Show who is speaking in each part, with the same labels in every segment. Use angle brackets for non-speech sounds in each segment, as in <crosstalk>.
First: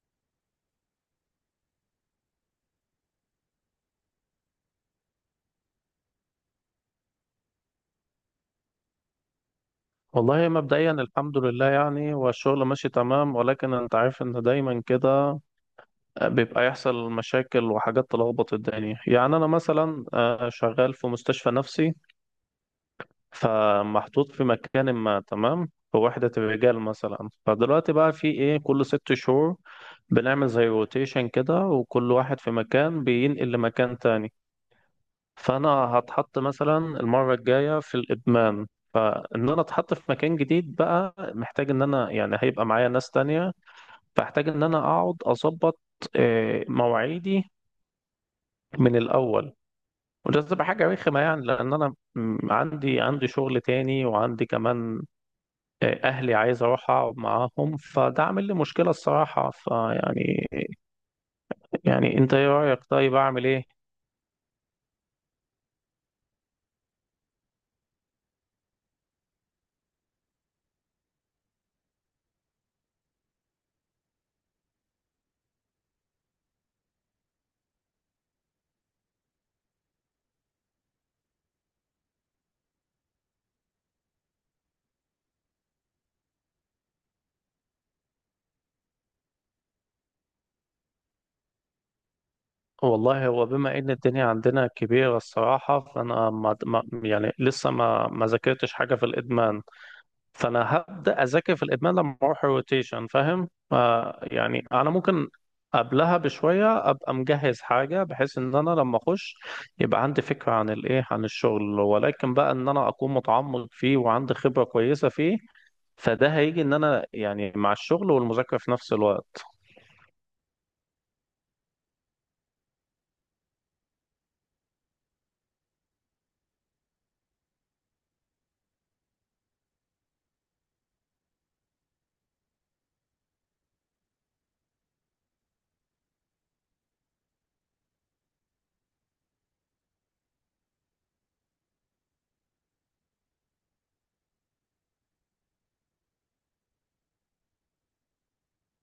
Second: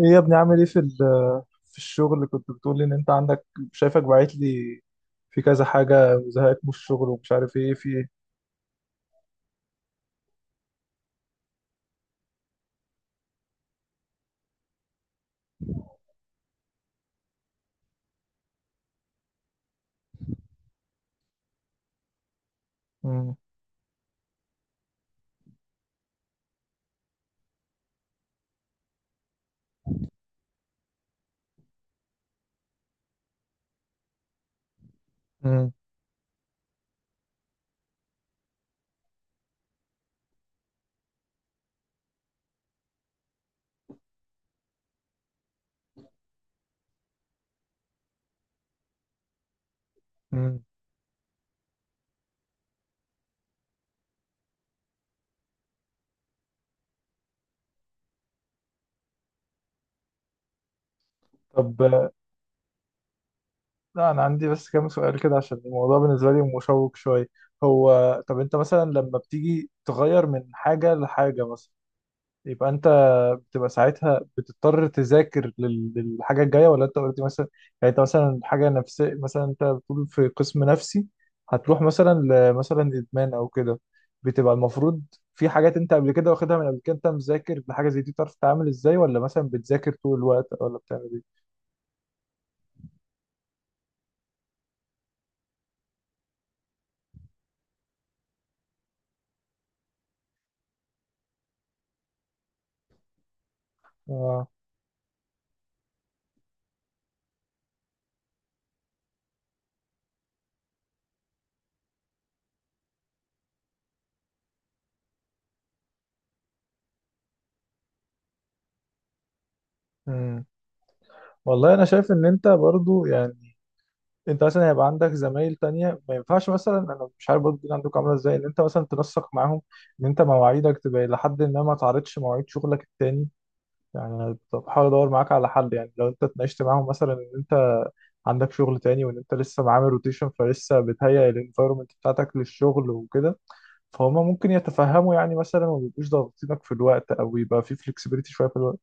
Speaker 1: ايه يا ابني، عامل ايه في في الشغل اللي كنت بتقول لي ان انت عندك؟ شايفك باعت لي في كذا حاجه وزهقت من الشغل ومش عارف ايه في ايه.
Speaker 2: والله مبدئيا، الحمد لله، يعني والشغل ماشي تمام، ولكن انت عارف ان دايما كده بيبقى يحصل مشاكل وحاجات تلخبط الدنيا. يعني انا مثلا شغال في مستشفى نفسي.
Speaker 1: مم.
Speaker 2: فمحطوط في مكان، ما تمام، في وحدة الرجال مثلا. فدلوقتي بقى في ايه، كل 6 شهور بنعمل زي روتيشن كده، وكل واحد في مكان بينقل لمكان تاني. فانا
Speaker 1: مم.
Speaker 2: هتحط مثلا المره الجايه في الادمان. فان انا اتحط في مكان جديد بقى محتاج ان انا يعني هيبقى معايا ناس تانية، فاحتاج ان انا اقعد اظبط مواعيدي من الاول. وده
Speaker 1: مم.
Speaker 2: تبقى حاجه رخمه يعني، لان انا عندي شغل تاني، وعندي كمان اهلي عايز اروح اقعد معاهم، فده عامل لي مشكله الصراحه، فيعني
Speaker 1: طب
Speaker 2: يعني انت ايه رايك؟ طيب اعمل ايه؟
Speaker 1: لا انا عندي بس كام سؤال كده عشان الموضوع بالنسبه لي مشوق شويه. هو، طب انت مثلا لما بتيجي تغير من حاجه لحاجه مثلا، يبقى انت بتبقى ساعتها بتضطر تذاكر للحاجه الجايه، ولا انت قلت مثلا، يعني انت مثلا حاجه نفسيه، مثلا انت بتقول في قسم نفسي هتروح مثلا لمثلا ادمان او كده، بتبقى المفروض في حاجات انت قبل كده واخدها؟ من قبل كده انت مذاكر لحاجه زي دي تعرف تتعامل ازاي، ولا مثلا بتذاكر طول الوقت، ولا بتعمل ايه؟
Speaker 2: والله هو بما ان الدنيا عندنا كبيرة الصراحة، فانا يعني لسه ما ذاكرتش حاجة في الادمان. فانا هبدأ اذاكر في الادمان لما اروح الروتيشن، فاهم؟
Speaker 1: اه.
Speaker 2: يعني انا ممكن قبلها بشوية ابقى مجهز حاجة، بحيث ان انا لما اخش يبقى عندي فكرة عن الايه، عن الشغل، ولكن بقى ان انا اكون متعمق فيه وعندي خبرة كويسة فيه. فده هيجي ان انا يعني مع الشغل والمذاكرة في نفس الوقت.
Speaker 1: امم والله انا شايف ان انت برضو يعني انت مثلا هيبقى عندك زمايل تانية. ما ينفعش مثلا، انا مش عارف برضه الدنيا عندكم عامله ازاي، ان انت مثلا تنسق معاهم ان انت مواعيدك تبقى الى حد ما ما تعرضش مواعيد شغلك التاني. يعني انا بحاول ادور معاك على حل، يعني لو انت اتناقشت معاهم مثلا ان انت عندك شغل تاني وان انت لسه معامل روتيشن فلسه بتهيئ الانفايرمنت بتاعتك للشغل وكده، فهم ممكن يتفهموا يعني مثلا، وما يبقوش ضاغطينك في الوقت او يبقى في فلكسبيتي شويه في الوقت.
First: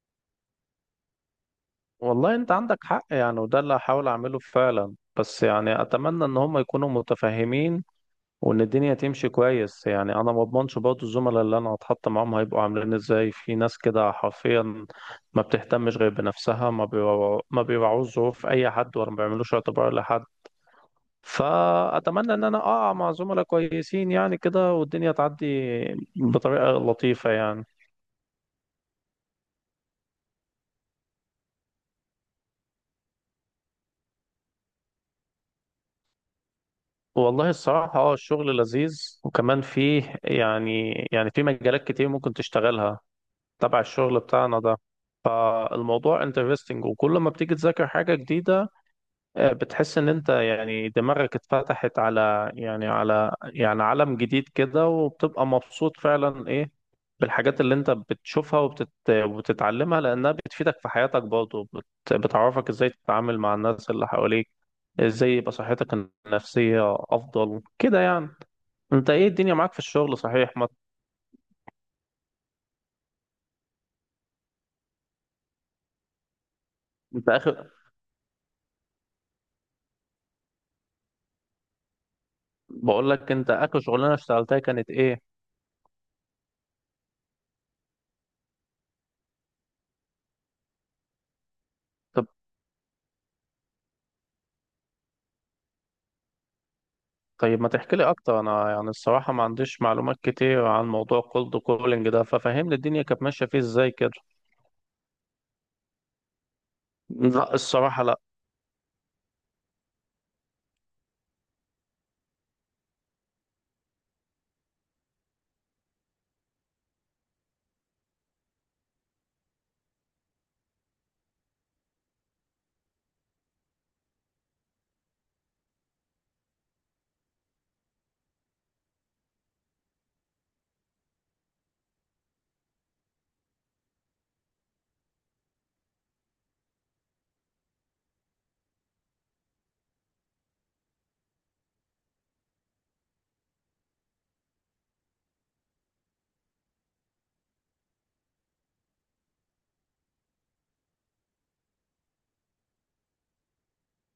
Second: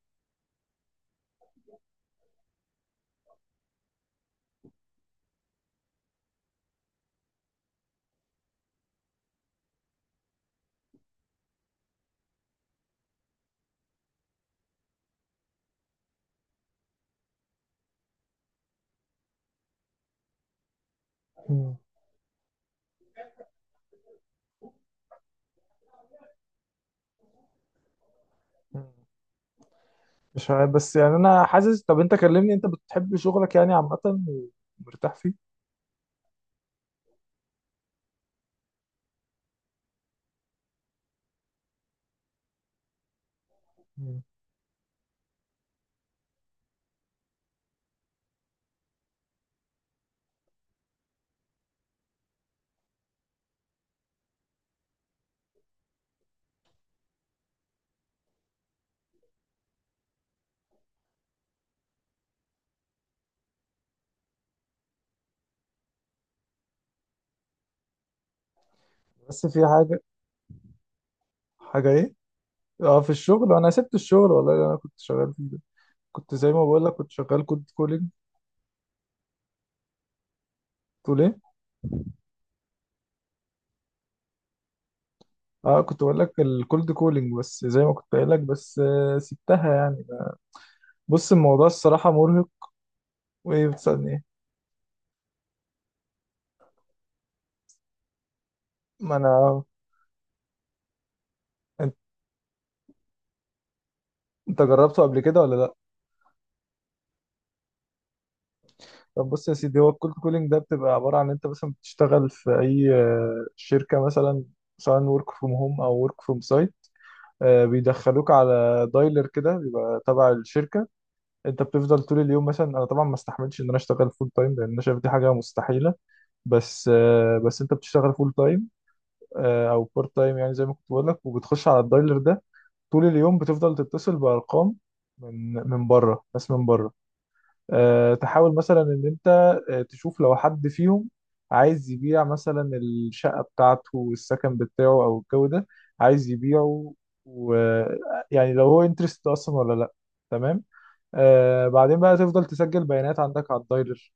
Speaker 2: والله انت عندك حق، يعني وده اللي هحاول اعمله فعلا. بس يعني اتمنى ان هم يكونوا متفاهمين، وان الدنيا تمشي كويس. يعني انا ما اضمنش برضه الزملاء اللي انا هتحط معاهم هيبقوا عاملين ازاي. في ناس كده حرفيا ما بتهتمش غير بنفسها، ما بيراعوش ظروف اي حد، ولا ما بيعملوش اعتبار لحد.
Speaker 1: مم.
Speaker 2: فاتمنى ان انا اقع مع زملاء كويسين يعني كده، والدنيا تعدي بطريقة لطيفة يعني.
Speaker 1: مش عارف بس يعني انا حاسس. طب انت كلمني، انت بتحب شغلك يعني عامه ومرتاح فيه؟
Speaker 2: والله الصراحة الشغل لذيذ، وكمان فيه يعني في مجالات كتير ممكن تشتغلها تبع الشغل
Speaker 1: مم.
Speaker 2: بتاعنا ده. فالموضوع انترستنج، وكل ما بتيجي تذاكر حاجة جديدة بتحس ان انت يعني دماغك اتفتحت على يعني عالم جديد كده، وبتبقى مبسوط فعلا ايه بالحاجات اللي انت بتشوفها وبتتعلمها، لانها بتفيدك في حياتك برضه، بتعرفك ازاي تتعامل مع الناس اللي حواليك، ازاي يبقى صحتك النفسية افضل كده يعني. انت ايه
Speaker 1: بس
Speaker 2: الدنيا
Speaker 1: في
Speaker 2: معاك في
Speaker 1: حاجة.
Speaker 2: الشغل صحيح؟ ما
Speaker 1: حاجة ايه؟ اه، في الشغل، انا سبت الشغل والله اللي انا كنت شغال فيه ده. كنت زي ما بقول لك، كنت
Speaker 2: انت
Speaker 1: شغال كولد
Speaker 2: اخر
Speaker 1: كولينج. تقول ايه؟
Speaker 2: بقول لك انت اخر شغلانة اشتغلتها كانت ايه؟
Speaker 1: اه، كنت بقول لك الكولد كولينج، بس زي ما كنت قايل لك، بس سبتها يعني. بص، الموضوع الصراحة مرهق. وايه، بتسألني ايه؟
Speaker 2: طيب ما تحكي لي اكتر؟ انا يعني
Speaker 1: ما
Speaker 2: الصراحه ما
Speaker 1: انا.
Speaker 2: عنديش معلومات كتير عن موضوع كولد
Speaker 1: انت
Speaker 2: كولينج ده، ففهمني الدنيا كانت ماشيه فيه ازاي كده.
Speaker 1: انت جربته قبل كده ولا لا؟
Speaker 2: لا، الصراحه لا.
Speaker 1: طب بص يا سيدي، هو الكولد كولينج ده بتبقى عبارة عن انت مثلا بتشتغل في اي شركة مثلا، سواء ورك فروم هوم او ورك فروم سايت. بيدخلوك على دايلر كده بيبقى تبع الشركة. انت بتفضل طول اليوم، مثلا انا طبعا ما استحملش ان انا اشتغل فول تايم لان انا شايف دي حاجه مستحيله، بس بس انت بتشتغل فول تايم او بارت تايم يعني زي ما كنت بقول لك، وبتخش على الدايلر ده طول اليوم بتفضل تتصل بارقام، من بره، ناس من بره، تحاول مثلا ان انت تشوف لو حد فيهم عايز يبيع مثلا الشقه بتاعته، السكن بتاعه او الجو ده عايز يبيعه، ويعني لو هو انترست اصلا ولا لا. تمام. آه بعدين بقى تفضل تسجل بيانات عندك على الدايلر،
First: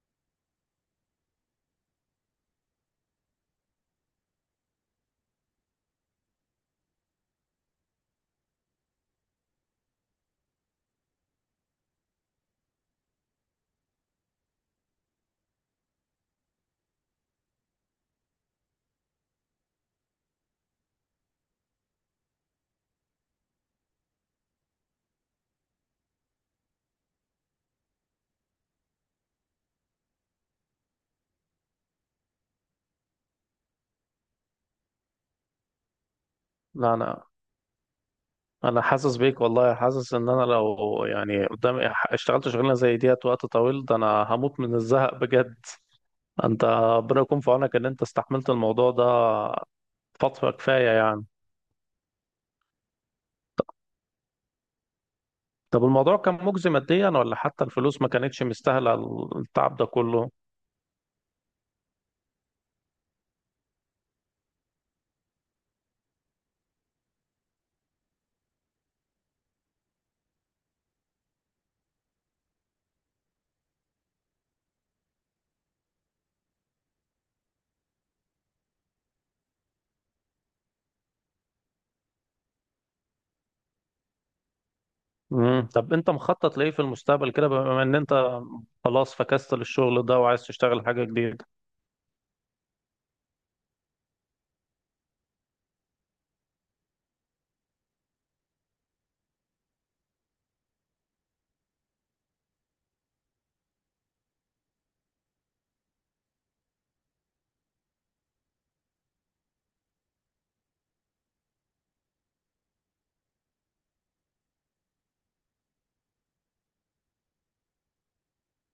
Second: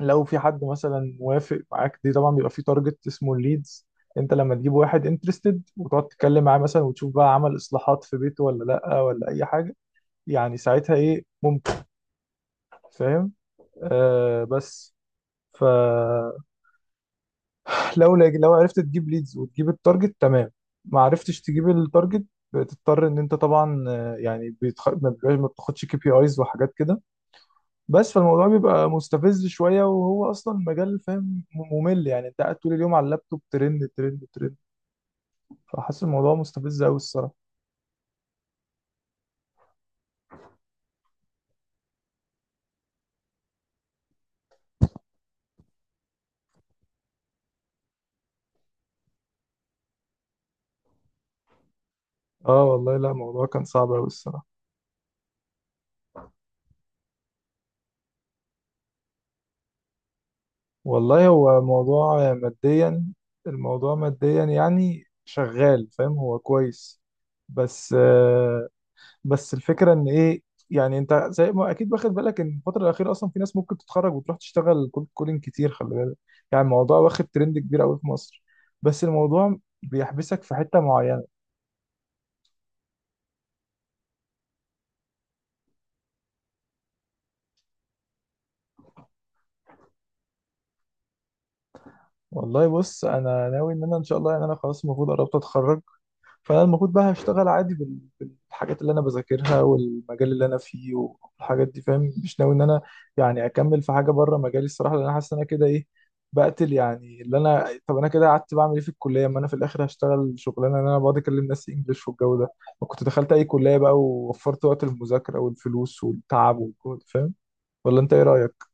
Speaker 1: لو في حد مثلا وافق معاك. دي طبعا بيبقى في تارجت اسمه الليدز، انت لما تجيب واحد انترستد وتقعد تتكلم معاه مثلا وتشوف بقى عمل اصلاحات في بيته ولا لا ولا اي حاجه، يعني ساعتها ايه ممكن، فاهم. آه بس، فلو <laughs> لو عرفت تجيب ليدز وتجيب التارجت تمام، ما عرفتش تجيب التارجت، بتضطر ان انت طبعا يعني بيتخ... ما بيبقاش- ما بتاخدش كي بي ايز وحاجات كده. بس فالموضوع بيبقى مستفز شوية، وهو أصلا مجال فاهم ممل يعني، أنت قاعد طول اليوم على اللابتوب، ترند ترند ترند، فحاسس الموضوع مستفز
Speaker 2: لا،
Speaker 1: أوي
Speaker 2: انا
Speaker 1: الصراحة.
Speaker 2: انا حاسس بيك والله. حاسس ان انا لو يعني قدامي اشتغلت شغلانه زي ديت وقت طويل ده، انا هموت من الزهق بجد. انت ربنا يكون في عونك ان انت استحملت الموضوع ده فتره كفايه يعني.
Speaker 1: آه والله، لا الموضوع كان صعب أوي الصراحة.
Speaker 2: طب الموضوع كان مجزي ماديا، ولا حتى الفلوس ما كانتش مستاهله التعب ده كله؟
Speaker 1: والله هو موضوع ماديا، الموضوع ماديا يعني شغال فاهم هو كويس، بس آه، بس الفكره ان ايه، يعني انت زي ما اكيد واخد بالك ان الفتره الاخيره اصلا في ناس ممكن تتخرج وتروح تشتغل كولد كولينج كتير، خلي بالك، يعني الموضوع واخد ترند كبير قوي في مصر، بس الموضوع بيحبسك في حته معينه.
Speaker 2: مم. طب انت مخطط لايه في المستقبل كده، بما ان انت خلاص فكست للشغل ده وعايز تشتغل حاجة جديدة؟
Speaker 1: والله بص، انا ناوي ان انا ان شاء الله يعني انا خلاص المفروض قربت اتخرج، فانا المفروض بقى هشتغل عادي الحاجات اللي انا بذاكرها والمجال اللي انا فيه والحاجات دي فاهم. مش ناوي ان انا يعني اكمل في حاجه بره مجالي الصراحه، لان انا حاسس ان انا كده ايه بقتل، يعني اللي انا، طب انا كده قعدت بعمل ايه في الكليه، ما انا في الاخر هشتغل شغلانه ان انا بقعد اكلم ناس انجلش والجو ده؟ ما كنت دخلت اي كليه بقى، ووفرت وقت المذاكره والفلوس والتعب والجهد، فاهم. ولا انت ايه رايك؟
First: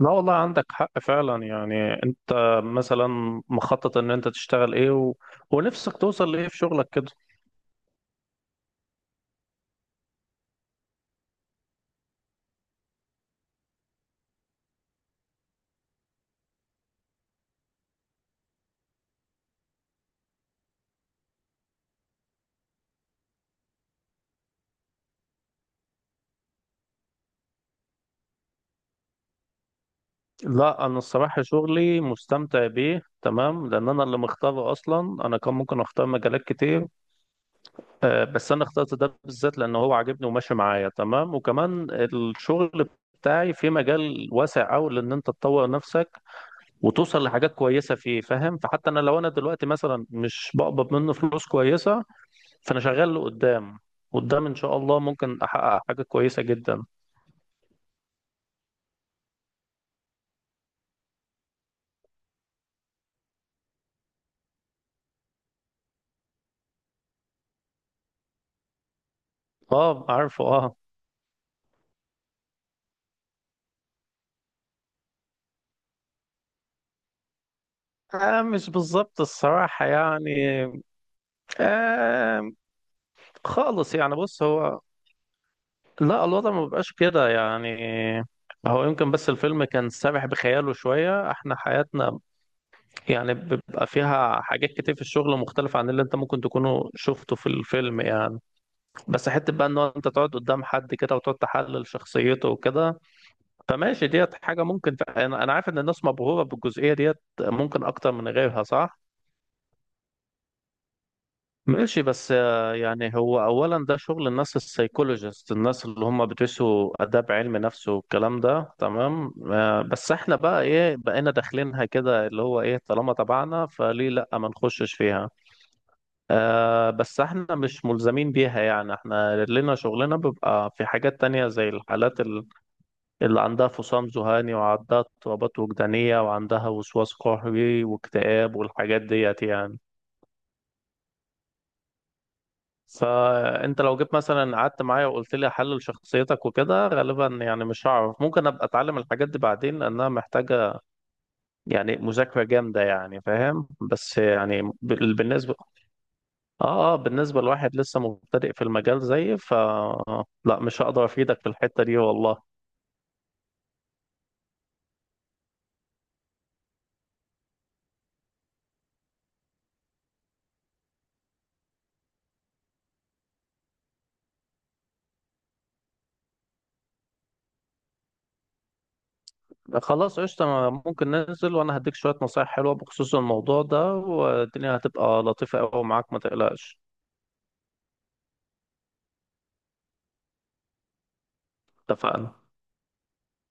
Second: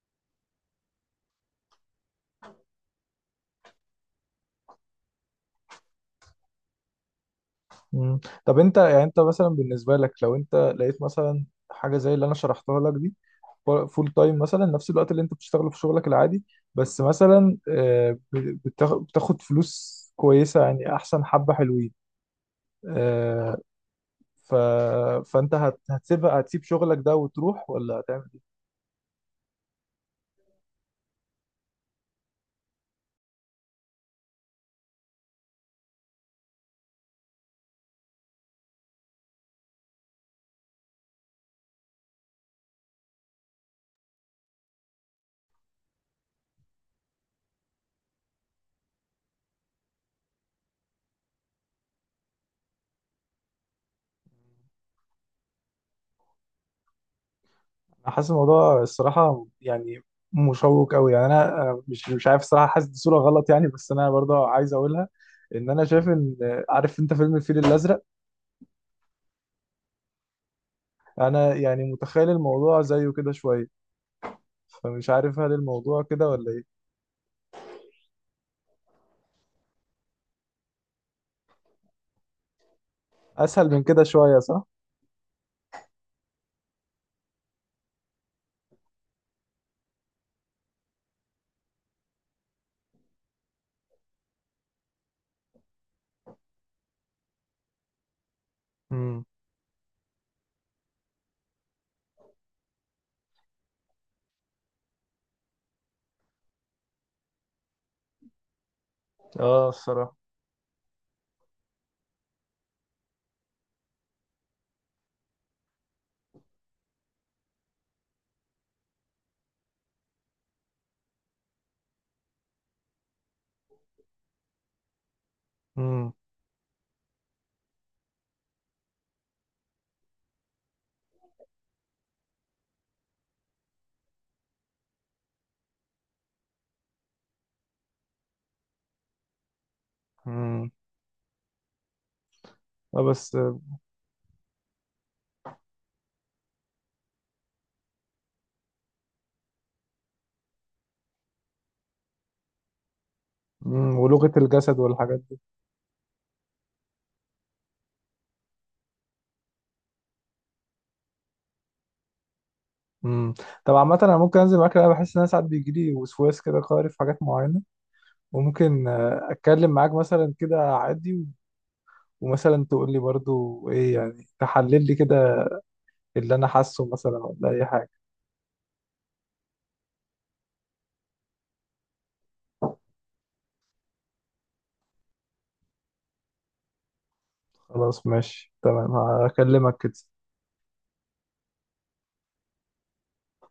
Speaker 2: لا والله عندك حق فعلا. يعني انت مثلا مخطط ان انت تشتغل ايه ونفسك توصل لايه في شغلك كده؟
Speaker 1: مم. طب انت يعني، انت مثلا بالنسبه لك، لو انت لقيت مثلا حاجه زي اللي انا شرحتها لك دي فول تايم مثلا، نفس الوقت اللي انت بتشتغله في شغلك العادي، بس مثلا بتاخد فلوس كويسة، يعني احسن، حبة حلوين آه، ف... فانت هتسيبها، هتسيب شغلك ده وتروح ولا هتعمل ايه؟
Speaker 2: لا، انا الصراحة شغلي مستمتع بيه تمام، لان انا اللي مختاره اصلا. انا كان ممكن اختار مجالات كتير، بس انا اخترت ده بالذات، لان هو عاجبني وماشي معايا تمام. وكمان الشغل بتاعي في مجال واسع قوي، لان انت تطور نفسك وتوصل لحاجات كويسه فيه، فاهم؟ فحتى انا لو انا دلوقتي مثلا مش بقبض منه فلوس كويسه، فانا شغال لقدام. قدام ان شاء الله ممكن احقق حاجه كويسه جدا.
Speaker 1: انا حاسس الموضوع الصراحة يعني مشوق قوي، يعني انا مش عارف الصراحة، حاسس دي صورة غلط يعني، بس انا برضه عايز اقولها ان انا شايف ان عارف انت فيلم الفيل الازرق؟
Speaker 2: اه، عارفه، اه.
Speaker 1: انا يعني متخيل الموضوع زيه كده شوية، فمش عارف هل الموضوع كده ولا ايه.
Speaker 2: آه، مش بالظبط الصراحة يعني. آه.
Speaker 1: اسهل من
Speaker 2: خالص.
Speaker 1: كده
Speaker 2: يعني
Speaker 1: شويه
Speaker 2: بص
Speaker 1: صح؟
Speaker 2: هو، لا الوضع ما بيبقاش كده يعني. هو يمكن بس الفيلم كان سابح بخياله شوية. احنا حياتنا يعني بيبقى فيها حاجات كتير في الشغل مختلفة عن اللي انت ممكن تكونوا شفته في الفيلم يعني.
Speaker 1: امم
Speaker 2: بس حته بقى ان هو انت تقعد قدام حد كده وتقعد تحلل شخصيته وكده، فماشي ديت حاجه ممكن. انا عارف ان الناس مبهوره بالجزئيه ديت، ممكن اكتر من غيرها، صح؟
Speaker 1: اه الصراحه.
Speaker 2: ماشي. بس يعني هو اولا ده شغل الناس السايكولوجيست، الناس اللي هم بيدرسوا اداب علم نفس والكلام ده، تمام؟ بس احنا بقى ايه؟ بقينا داخلينها كده اللي هو ايه، طالما تبعنا فليه لا ما نخشش فيها.
Speaker 1: امم
Speaker 2: آه، بس احنا مش ملزمين بيها يعني. احنا لنا شغلنا، بيبقى في حاجات تانية زي الحالات اللي عندها فصام ذهاني، وعندها اضطرابات وجدانية، وعندها وسواس قهري واكتئاب والحاجات ديت يعني.
Speaker 1: امم آه بس.
Speaker 2: فانت لو جيت مثلا قعدت معايا وقلت لي احلل شخصيتك وكده، غالبا يعني مش هعرف. ممكن ابقى اتعلم الحاجات دي بعدين، لانها محتاجة يعني مذاكرة جامدة يعني، فاهم؟ بس
Speaker 1: ولغه
Speaker 2: يعني
Speaker 1: الجسد والحاجات دي.
Speaker 2: بالنسبة، اه، اه، بالنسبة لواحد لسه مبتدئ في المجال زيي، لا، مش هقدر افيدك في الحتة دي والله.
Speaker 1: امم طب عامه، انا ممكن انزل معاك، انا بحس ان انا ساعات بيجي لي وسواس كده قهري في حاجات معينه. وممكن اتكلم معاك مثلا كده عادي ومثلا تقول لي برضو ايه يعني، تحلل لي كده اللي انا حاسه مثلا ولا اي حاجه.
Speaker 2: خلاص قشطة، ممكن ننزل، وأنا هديك شوية نصايح حلوة بخصوص الموضوع ده، والدنيا هتبقى لطيفة أوي معاك، ما تقلقش.
Speaker 1: خلاص ماشي تمام، هكلمك كده.
Speaker 2: اتفقنا.